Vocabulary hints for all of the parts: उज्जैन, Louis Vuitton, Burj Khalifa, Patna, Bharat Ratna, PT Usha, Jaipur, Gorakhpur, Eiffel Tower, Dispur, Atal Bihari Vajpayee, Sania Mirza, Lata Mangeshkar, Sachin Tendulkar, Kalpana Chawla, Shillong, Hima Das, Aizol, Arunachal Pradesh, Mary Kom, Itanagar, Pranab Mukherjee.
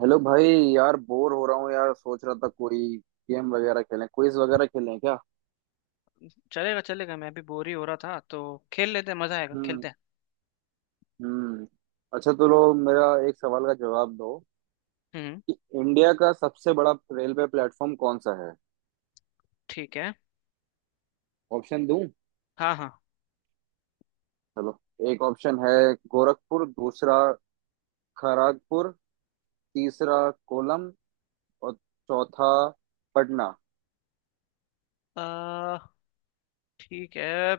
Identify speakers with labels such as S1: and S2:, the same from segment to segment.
S1: Hello भाई। यार bore हो रहा हूँ यार। सोच रहा था कोई गेम वगैरह खेलें, क्विज वगैरह खेलें क्या।
S2: चलेगा चलेगा। मैं भी बोर ही हो रहा था, तो खेल लेते हैं। मजा आएगा।
S1: हम्म।
S2: खेलते हैं।
S1: हम्म। अच्छा तो लो मेरा एक सवाल का जवाब दो
S2: हम्म।
S1: कि इंडिया का सबसे बड़ा रेलवे प्लेटफॉर्म कौन सा है।
S2: ठीक है।
S1: ऑप्शन दूं?
S2: हाँ हाँ।
S1: चलो। एक ऑप्शन है गोरखपुर, दूसरा खड़गपुर, तीसरा कोलम, और चौथा पटना।
S2: आ, ठीक है।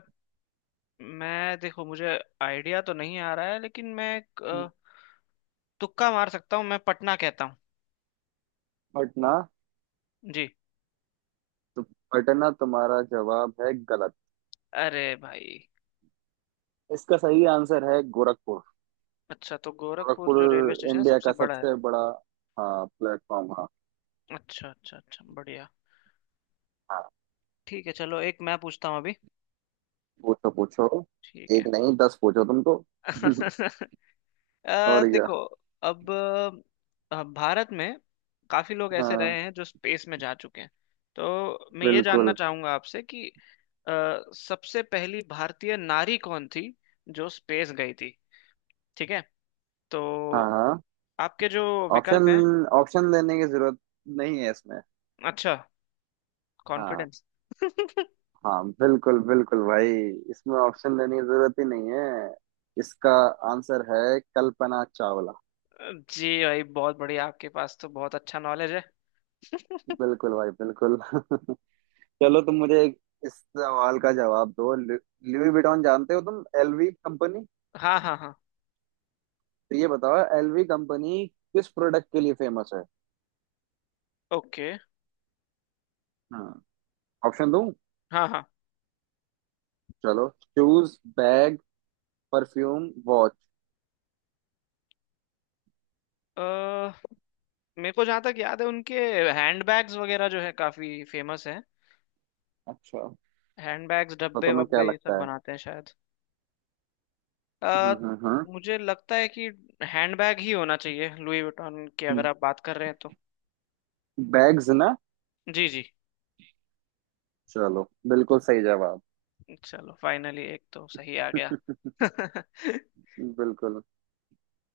S2: मैं, देखो, मुझे आइडिया तो नहीं आ रहा है, लेकिन मैं एक, तुक्का मार सकता हूँ। मैं पटना कहता हूँ।
S1: पटना?
S2: जी।
S1: तो पटना तुम्हारा जवाब है गलत।
S2: अरे भाई।
S1: इसका सही आंसर है गोरखपुर।
S2: अच्छा, तो गोरखपुर
S1: गोरखपुर
S2: जो रेलवे स्टेशन है
S1: इंडिया
S2: सबसे
S1: का
S2: बड़ा है।
S1: सबसे बड़ा, हाँ, प्लेटफॉर्म, हाँ।
S2: अच्छा अच्छा अच्छा। बढ़िया।
S1: हाँ।
S2: ठीक है, चलो, एक मैं पूछता हूँ अभी।
S1: पूछो पूछो।
S2: ठीक
S1: एक नहीं दस पूछो तुम तो
S2: है।
S1: और क्या।
S2: देखो। अब भारत में काफी लोग ऐसे
S1: हाँ।
S2: रहे हैं जो स्पेस में जा चुके हैं। तो मैं ये जानना
S1: बिल्कुल।
S2: चाहूंगा आपसे कि अ, सबसे पहली भारतीय नारी कौन थी जो स्पेस गई थी। ठीक है। तो
S1: हाँ। हाँ।
S2: आपके जो
S1: ऑप्शन,
S2: विकल्प हैं।
S1: ऑप्शन देने की जरूरत नहीं है इसमें।
S2: अच्छा।
S1: हाँ।
S2: कॉन्फिडेंस।
S1: हाँ। बिल्कुल बिल्कुल भाई। इसमें ऑप्शन देने की जरूरत ही नहीं है। इसका आंसर है कल्पना चावला।
S2: जी भाई, बहुत बढ़िया। आपके पास तो बहुत अच्छा नॉलेज है।
S1: बिल्कुल भाई बिल्कुल चलो तुम मुझे एक इस सवाल का जवाब दो। लुई विटॉन जानते हो तुम, एलवी कंपनी?
S2: हाँ हाँ हाँ।
S1: तो ये बताओ एलवी कंपनी किस प्रोडक्ट के लिए फेमस है।
S2: ओके।
S1: हाँ। ऑप्शन दूं?
S2: हाँ
S1: चलो। Shoes, bag, perfume, watch.
S2: हाँ, मेरे को जहाँ तक याद है उनके हैंडबैग्स वगैरह जो है काफी फेमस है।
S1: अच्छा।
S2: हैंडबैग्स,
S1: तो
S2: डब्बे
S1: तुम्हें क्या
S2: वब्बे, ये सब
S1: लगता है?
S2: बनाते हैं शायद। अ,
S1: हम्म हम्म हम्म
S2: मुझे लगता है कि हैंडबैग ही होना चाहिए लुई वुइटन की, अगर
S1: हम्म,
S2: आप बात कर रहे हैं तो।
S1: बैग्स ना?
S2: जी जी।
S1: चलो, बिल्कुल सही जवाब।
S2: चलो, फाइनली एक तो सही आ गया।
S1: बिल्कुल।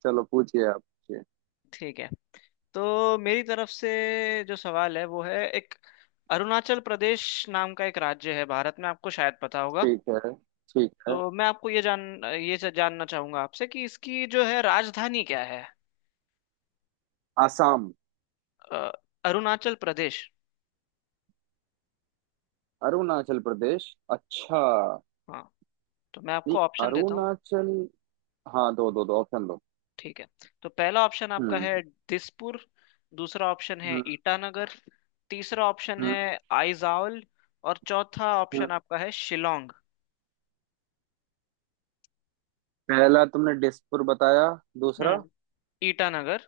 S1: चलो पूछिए, आप पूछिए।
S2: ठीक है। तो मेरी तरफ से जो सवाल है वो है एक। अरुणाचल प्रदेश नाम का एक राज्य है भारत में, आपको शायद पता होगा।
S1: ठीक है। ठीक
S2: तो
S1: है।
S2: मैं आपको ये जानना चाहूंगा आपसे कि इसकी जो है राजधानी क्या है।
S1: आसाम?
S2: अ, अरुणाचल प्रदेश।
S1: अरुणाचल प्रदेश? अच्छा।
S2: हाँ। तो मैं
S1: नहीं,
S2: आपको ऑप्शन देता हूँ।
S1: अरुणाचल। हाँ, दो दो दो ऑप्शन दो।
S2: ठीक है। तो पहला ऑप्शन आपका
S1: हम्म।
S2: है दिसपुर। दूसरा ऑप्शन है
S1: हम्म।
S2: ईटानगर। तीसरा ऑप्शन
S1: हम्म।
S2: है आइजॉल। और चौथा
S1: हम्म।
S2: ऑप्शन आपका है शिलोंग।
S1: पहला तुमने डिस्पुर बताया, दूसरा
S2: हम्म ईटानगर।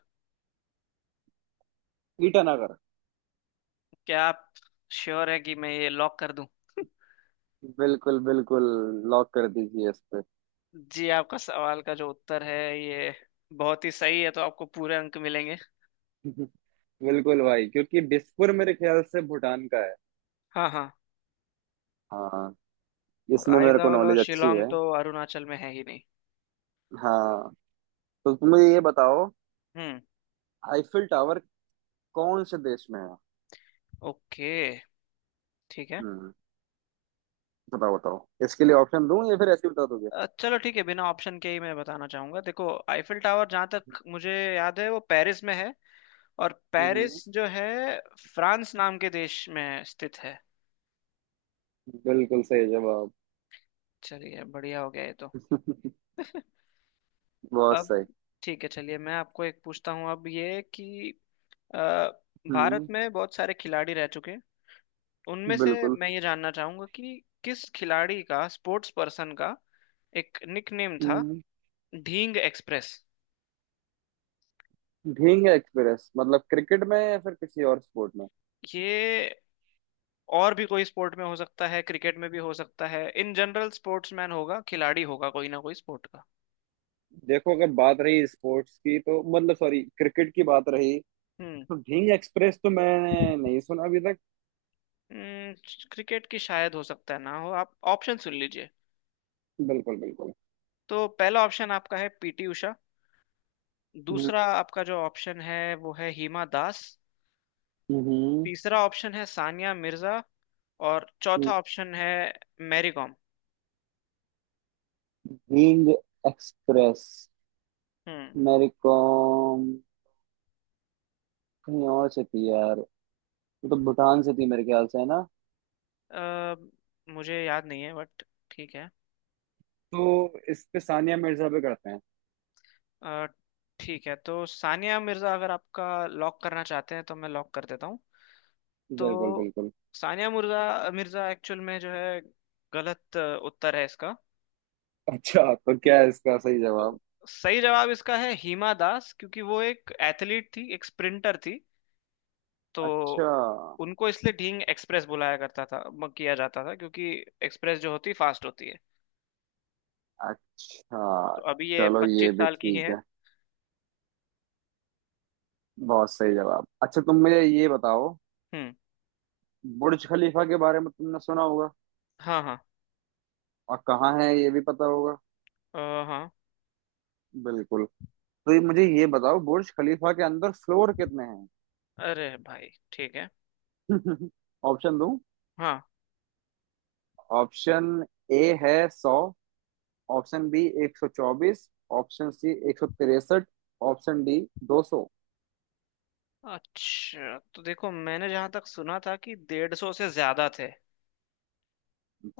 S1: ईटानगर।
S2: क्या आप श्योर है कि मैं ये लॉक कर दूं?
S1: बिल्कुल बिल्कुल, लॉक कर दीजिए इस पे।
S2: जी, आपका सवाल का जो उत्तर है ये बहुत ही सही है, तो आपको पूरे अंक मिलेंगे।
S1: बिल्कुल भाई, क्योंकि बिसपुर मेरे ख्याल से भूटान का है।
S2: हाँ हाँ।
S1: हाँ।
S2: और
S1: इसमें मेरे को
S2: आइजॉल और
S1: नॉलेज अच्छी
S2: शिलोंग
S1: है।
S2: तो अरुणाचल में है ही नहीं।
S1: हाँ। तो तुम मुझे ये बताओ,
S2: हम्म।
S1: आईफिल टावर कौन से देश में है?
S2: ओके। ठीक है।
S1: हम्म। बताओ बताओ। इसके लिए ऑप्शन दूं या फिर ऐसे ही बता दोगे?
S2: चलो, ठीक है, बिना ऑप्शन के ही मैं बताना चाहूंगा। देखो, आईफिल टावर जहां तक मुझे याद है वो पेरिस में है। और
S1: हम्म।
S2: पेरिस जो है फ्रांस नाम के देश में स्थित है।
S1: बिल्कुल सही जवाब।
S2: चलिए, बढ़िया हो गया ये तो।
S1: बहुत
S2: अब
S1: सही।
S2: ठीक है। चलिए मैं आपको एक पूछता हूँ अब ये कि अ, भारत
S1: हम्म।
S2: में बहुत सारे खिलाड़ी रह चुके हैं। उनमें से
S1: बिल्कुल।
S2: मैं ये जानना चाहूंगा कि किस खिलाड़ी का, स्पोर्ट्स पर्सन का, एक निकनेम था
S1: हम्म,
S2: ढींग एक्सप्रेस।
S1: ढींग एक्सप्रेस? मतलब क्रिकेट में या फिर किसी और स्पोर्ट में?
S2: ये और भी कोई स्पोर्ट में हो सकता है, क्रिकेट में भी हो सकता है, इन जनरल स्पोर्ट्समैन होगा, खिलाड़ी होगा कोई ना कोई स्पोर्ट का।
S1: देखो अगर बात रही स्पोर्ट्स की, तो मतलब सॉरी, क्रिकेट की बात रही
S2: हम्म
S1: तो ढींग एक्सप्रेस तो मैंने नहीं सुना अभी तक।
S2: हम्म, क्रिकेट की शायद हो सकता है, ना हो, आप ऑप्शन सुन लीजिए।
S1: बिल्कुल बिल्कुल।
S2: तो पहला ऑप्शन आपका है पीटी उषा।
S1: हम्म।
S2: दूसरा आपका जो ऑप्शन है वो है हिमा दास।
S1: हम्म।
S2: तीसरा ऑप्शन है सानिया मिर्जा। और
S1: हम्म।
S2: चौथा ऑप्शन है मैरी कॉम।
S1: ढींग एक्सप्रेस,
S2: हम्म।
S1: मेरे को कहीं और से थी यार। वो तो भूटान से थी मेरे ख्याल से, है ना?
S2: अ, मुझे याद नहीं है, बट ठीक है।
S1: तो इस पे सानिया मिर्जा पे करते हैं।
S2: अ, ठीक है। तो सानिया मिर्जा अगर आपका लॉक करना चाहते हैं तो मैं लॉक कर देता हूँ।
S1: बिल्कुल
S2: तो
S1: बिल्कुल।
S2: सानिया मिर्जा मिर्जा एक्चुअल में जो है गलत उत्तर है इसका।
S1: अच्छा, तो क्या है इसका सही
S2: तो
S1: जवाब?
S2: सही जवाब इसका है हिमा दास, क्योंकि वो एक एथलीट थी, एक स्प्रिंटर थी। तो
S1: अच्छा।
S2: उनको इसलिए ढींग एक्सप्रेस बुलाया करता था, किया जाता था, क्योंकि एक्सप्रेस जो होती फास्ट होती है।
S1: अच्छा।
S2: तो अभी ये
S1: चलो ये
S2: पच्चीस
S1: भी
S2: साल की ही
S1: ठीक
S2: है।
S1: है। बहुत सही जवाब। अच्छा तुम मुझे ये बताओ,
S2: हम्म।
S1: बुर्ज खलीफा के बारे में तुमने सुना होगा,
S2: हाँ हाँ।
S1: और कहाँ है ये भी पता होगा।
S2: अ, हाँ।
S1: बिल्कुल। तो ये मुझे ये बताओ, बुर्ज खलीफा के अंदर फ्लोर कितने हैं?
S2: अरे भाई, ठीक है।
S1: ऑप्शन दूं?
S2: हाँ।
S1: ऑप्शन ए है सौ, ऑप्शन बी एक सौ चौबीस, ऑप्शन सी एक सौ तिरसठ, ऑप्शन डी दो सौ।
S2: अच्छा, तो देखो, मैंने जहां तक सुना था कि 150 से ज्यादा थे।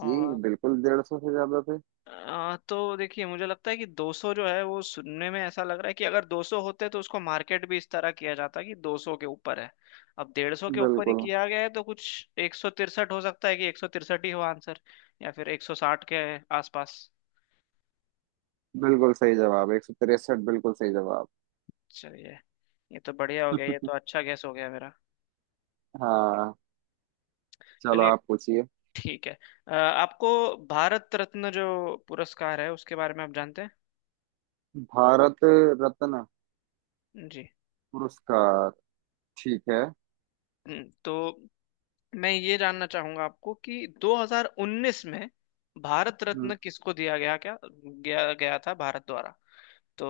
S1: जी बिल्कुल डेढ़ सौ से ज्यादा थे।
S2: तो देखिए, मुझे लगता है कि 200 जो है वो सुनने में ऐसा लग रहा है कि अगर 200 होते तो उसको मार्केट भी इस तरह किया जाता कि 200 के ऊपर है। अब 150 के ऊपर ही
S1: बिल्कुल।
S2: किया गया है तो कुछ 163 हो सकता है, कि 163 ही हो आंसर। या फिर 160 के आसपास।
S1: बिल्कुल सही जवाब, एक सौ तिरसठ, बिल्कुल सही जवाब।
S2: चलिए, ये तो बढ़िया हो गया। ये तो अच्छा गैस हो गया मेरा।
S1: हाँ। चलो
S2: चलिए
S1: आप पूछिए।
S2: ठीक है। आपको भारत रत्न जो पुरस्कार है उसके बारे में आप जानते
S1: भारत रत्न
S2: हैं जी।
S1: पुरस्कार, ठीक है।
S2: तो मैं ये जानना चाहूंगा आपको कि 2019 में भारत रत्न किसको दिया गया क्या गया गया था भारत द्वारा। तो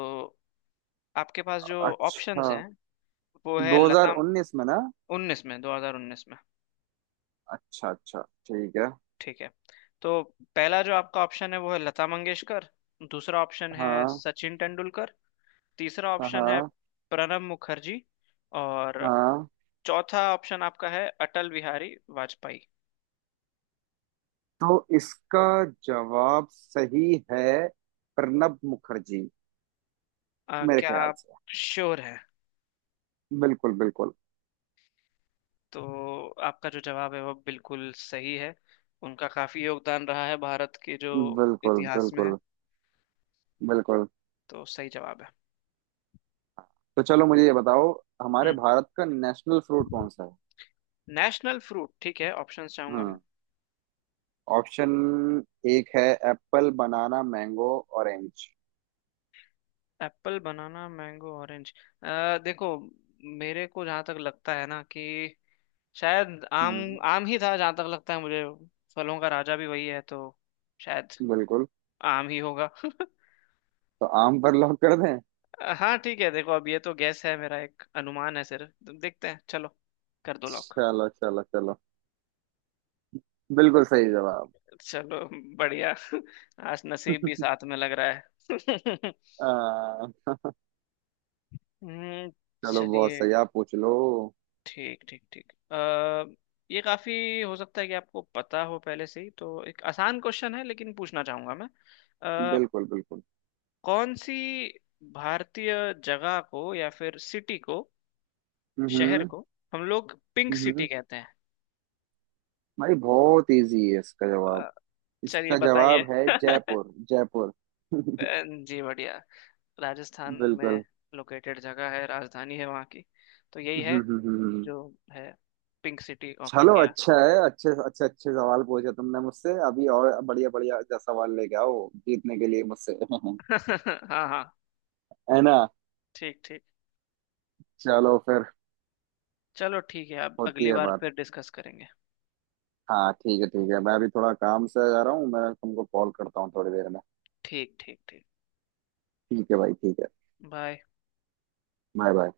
S2: आपके पास जो
S1: अच्छा,
S2: ऑप्शंस हैं वो है लता।
S1: 2019 में ना?
S2: 19 में, 2019 में।
S1: अच्छा अच्छा, ठीक है।
S2: ठीक है। तो पहला जो आपका ऑप्शन है वो है लता मंगेशकर। दूसरा ऑप्शन है
S1: हाँ।
S2: सचिन तेंदुलकर। तीसरा ऑप्शन है
S1: हाँ।
S2: प्रणब मुखर्जी। और
S1: हाँ।
S2: चौथा ऑप्शन आपका है अटल बिहारी वाजपेयी।
S1: तो इसका जवाब सही है प्रणब मुखर्जी मेरे
S2: क्या
S1: ख्याल
S2: आप
S1: से।
S2: श्योर है?
S1: बिल्कुल बिल्कुल।
S2: तो आपका जो जवाब है वो बिल्कुल सही है। उनका काफी योगदान रहा है भारत के जो
S1: बिल्कुल
S2: इतिहास में है।
S1: बिल्कुल। बिल्कुल।
S2: तो सही जवाब है।
S1: तो चलो मुझे ये बताओ, हमारे
S2: हम्म
S1: भारत का नेशनल फ्रूट कौन सा है?
S2: नेशनल फ्रूट, ठीक है, ऑप्शंस चाहूंगा मैं।
S1: हम्म। ऑप्शन एक है apple, banana, mango, orange.
S2: Apple, banana, mango, orange. देखो, मेरे को जहां तक लगता है ना कि शायद आम।
S1: हम्म।
S2: आम ही था जहां तक लगता है मुझे। फलों का राजा भी वही है, तो शायद
S1: बिल्कुल।
S2: आम ही होगा।
S1: तो आम पर लॉक कर दें?
S2: हाँ ठीक है, देखो अब ये तो गैस है, मेरा एक अनुमान है सिर्फ, तो देखते हैं, चलो, कर दो लॉक।
S1: चलो चलो चलो, बिल्कुल सही जवाब।
S2: चलो। बढ़िया। आज नसीब भी साथ में लग रहा है।
S1: आ,
S2: हम्म।
S1: चलो बहुत
S2: चलिए।
S1: सही, आप पूछ लो।
S2: ठीक ठीक ठीक। ये काफी, हो सकता है कि आपको पता हो पहले से ही, तो एक आसान क्वेश्चन है लेकिन पूछना चाहूंगा मैं। अ,
S1: बिल्कुल बिल्कुल।
S2: कौन सी भारतीय जगह को या फिर सिटी को, शहर
S1: हम्म।
S2: को, हम लोग पिंक सिटी
S1: हम्म।
S2: कहते हैं?
S1: भाई बहुत इजी है इसका जवाब।
S2: अ, चलिए
S1: इसका
S2: बताइए।
S1: जवाब है जयपुर, जयपुर।
S2: जी, बढ़िया। राजस्थान में
S1: बिल्कुल।
S2: लोकेटेड जगह है, राजधानी है वहाँ की, तो यही
S1: हम्म।
S2: है
S1: हम्म। हम्म।
S2: जो है पिंक सिटी ऑफ
S1: चलो
S2: इंडिया।
S1: अच्छा है, अच्छे अच्छे अच्छे सवाल पूछे तुमने मुझसे अभी। और बढ़िया बढ़िया जा सवाल लेके आओ जीतने के लिए मुझसे।
S2: हाँ हाँ।
S1: है ना?
S2: ठीक ठीक।
S1: चलो फिर।
S2: चलो ठीक है, अब
S1: होती
S2: अगली
S1: है
S2: बार
S1: बात।
S2: फिर डिस्कस करेंगे।
S1: हाँ ठीक है, ठीक है, मैं अभी थोड़ा काम से जा रहा हूँ, मैं तुमको कॉल करता हूँ थोड़ी देर में।
S2: ठीक ठीक ठीक।
S1: ठीक है भाई, ठीक है।
S2: बाय।
S1: Bye bye.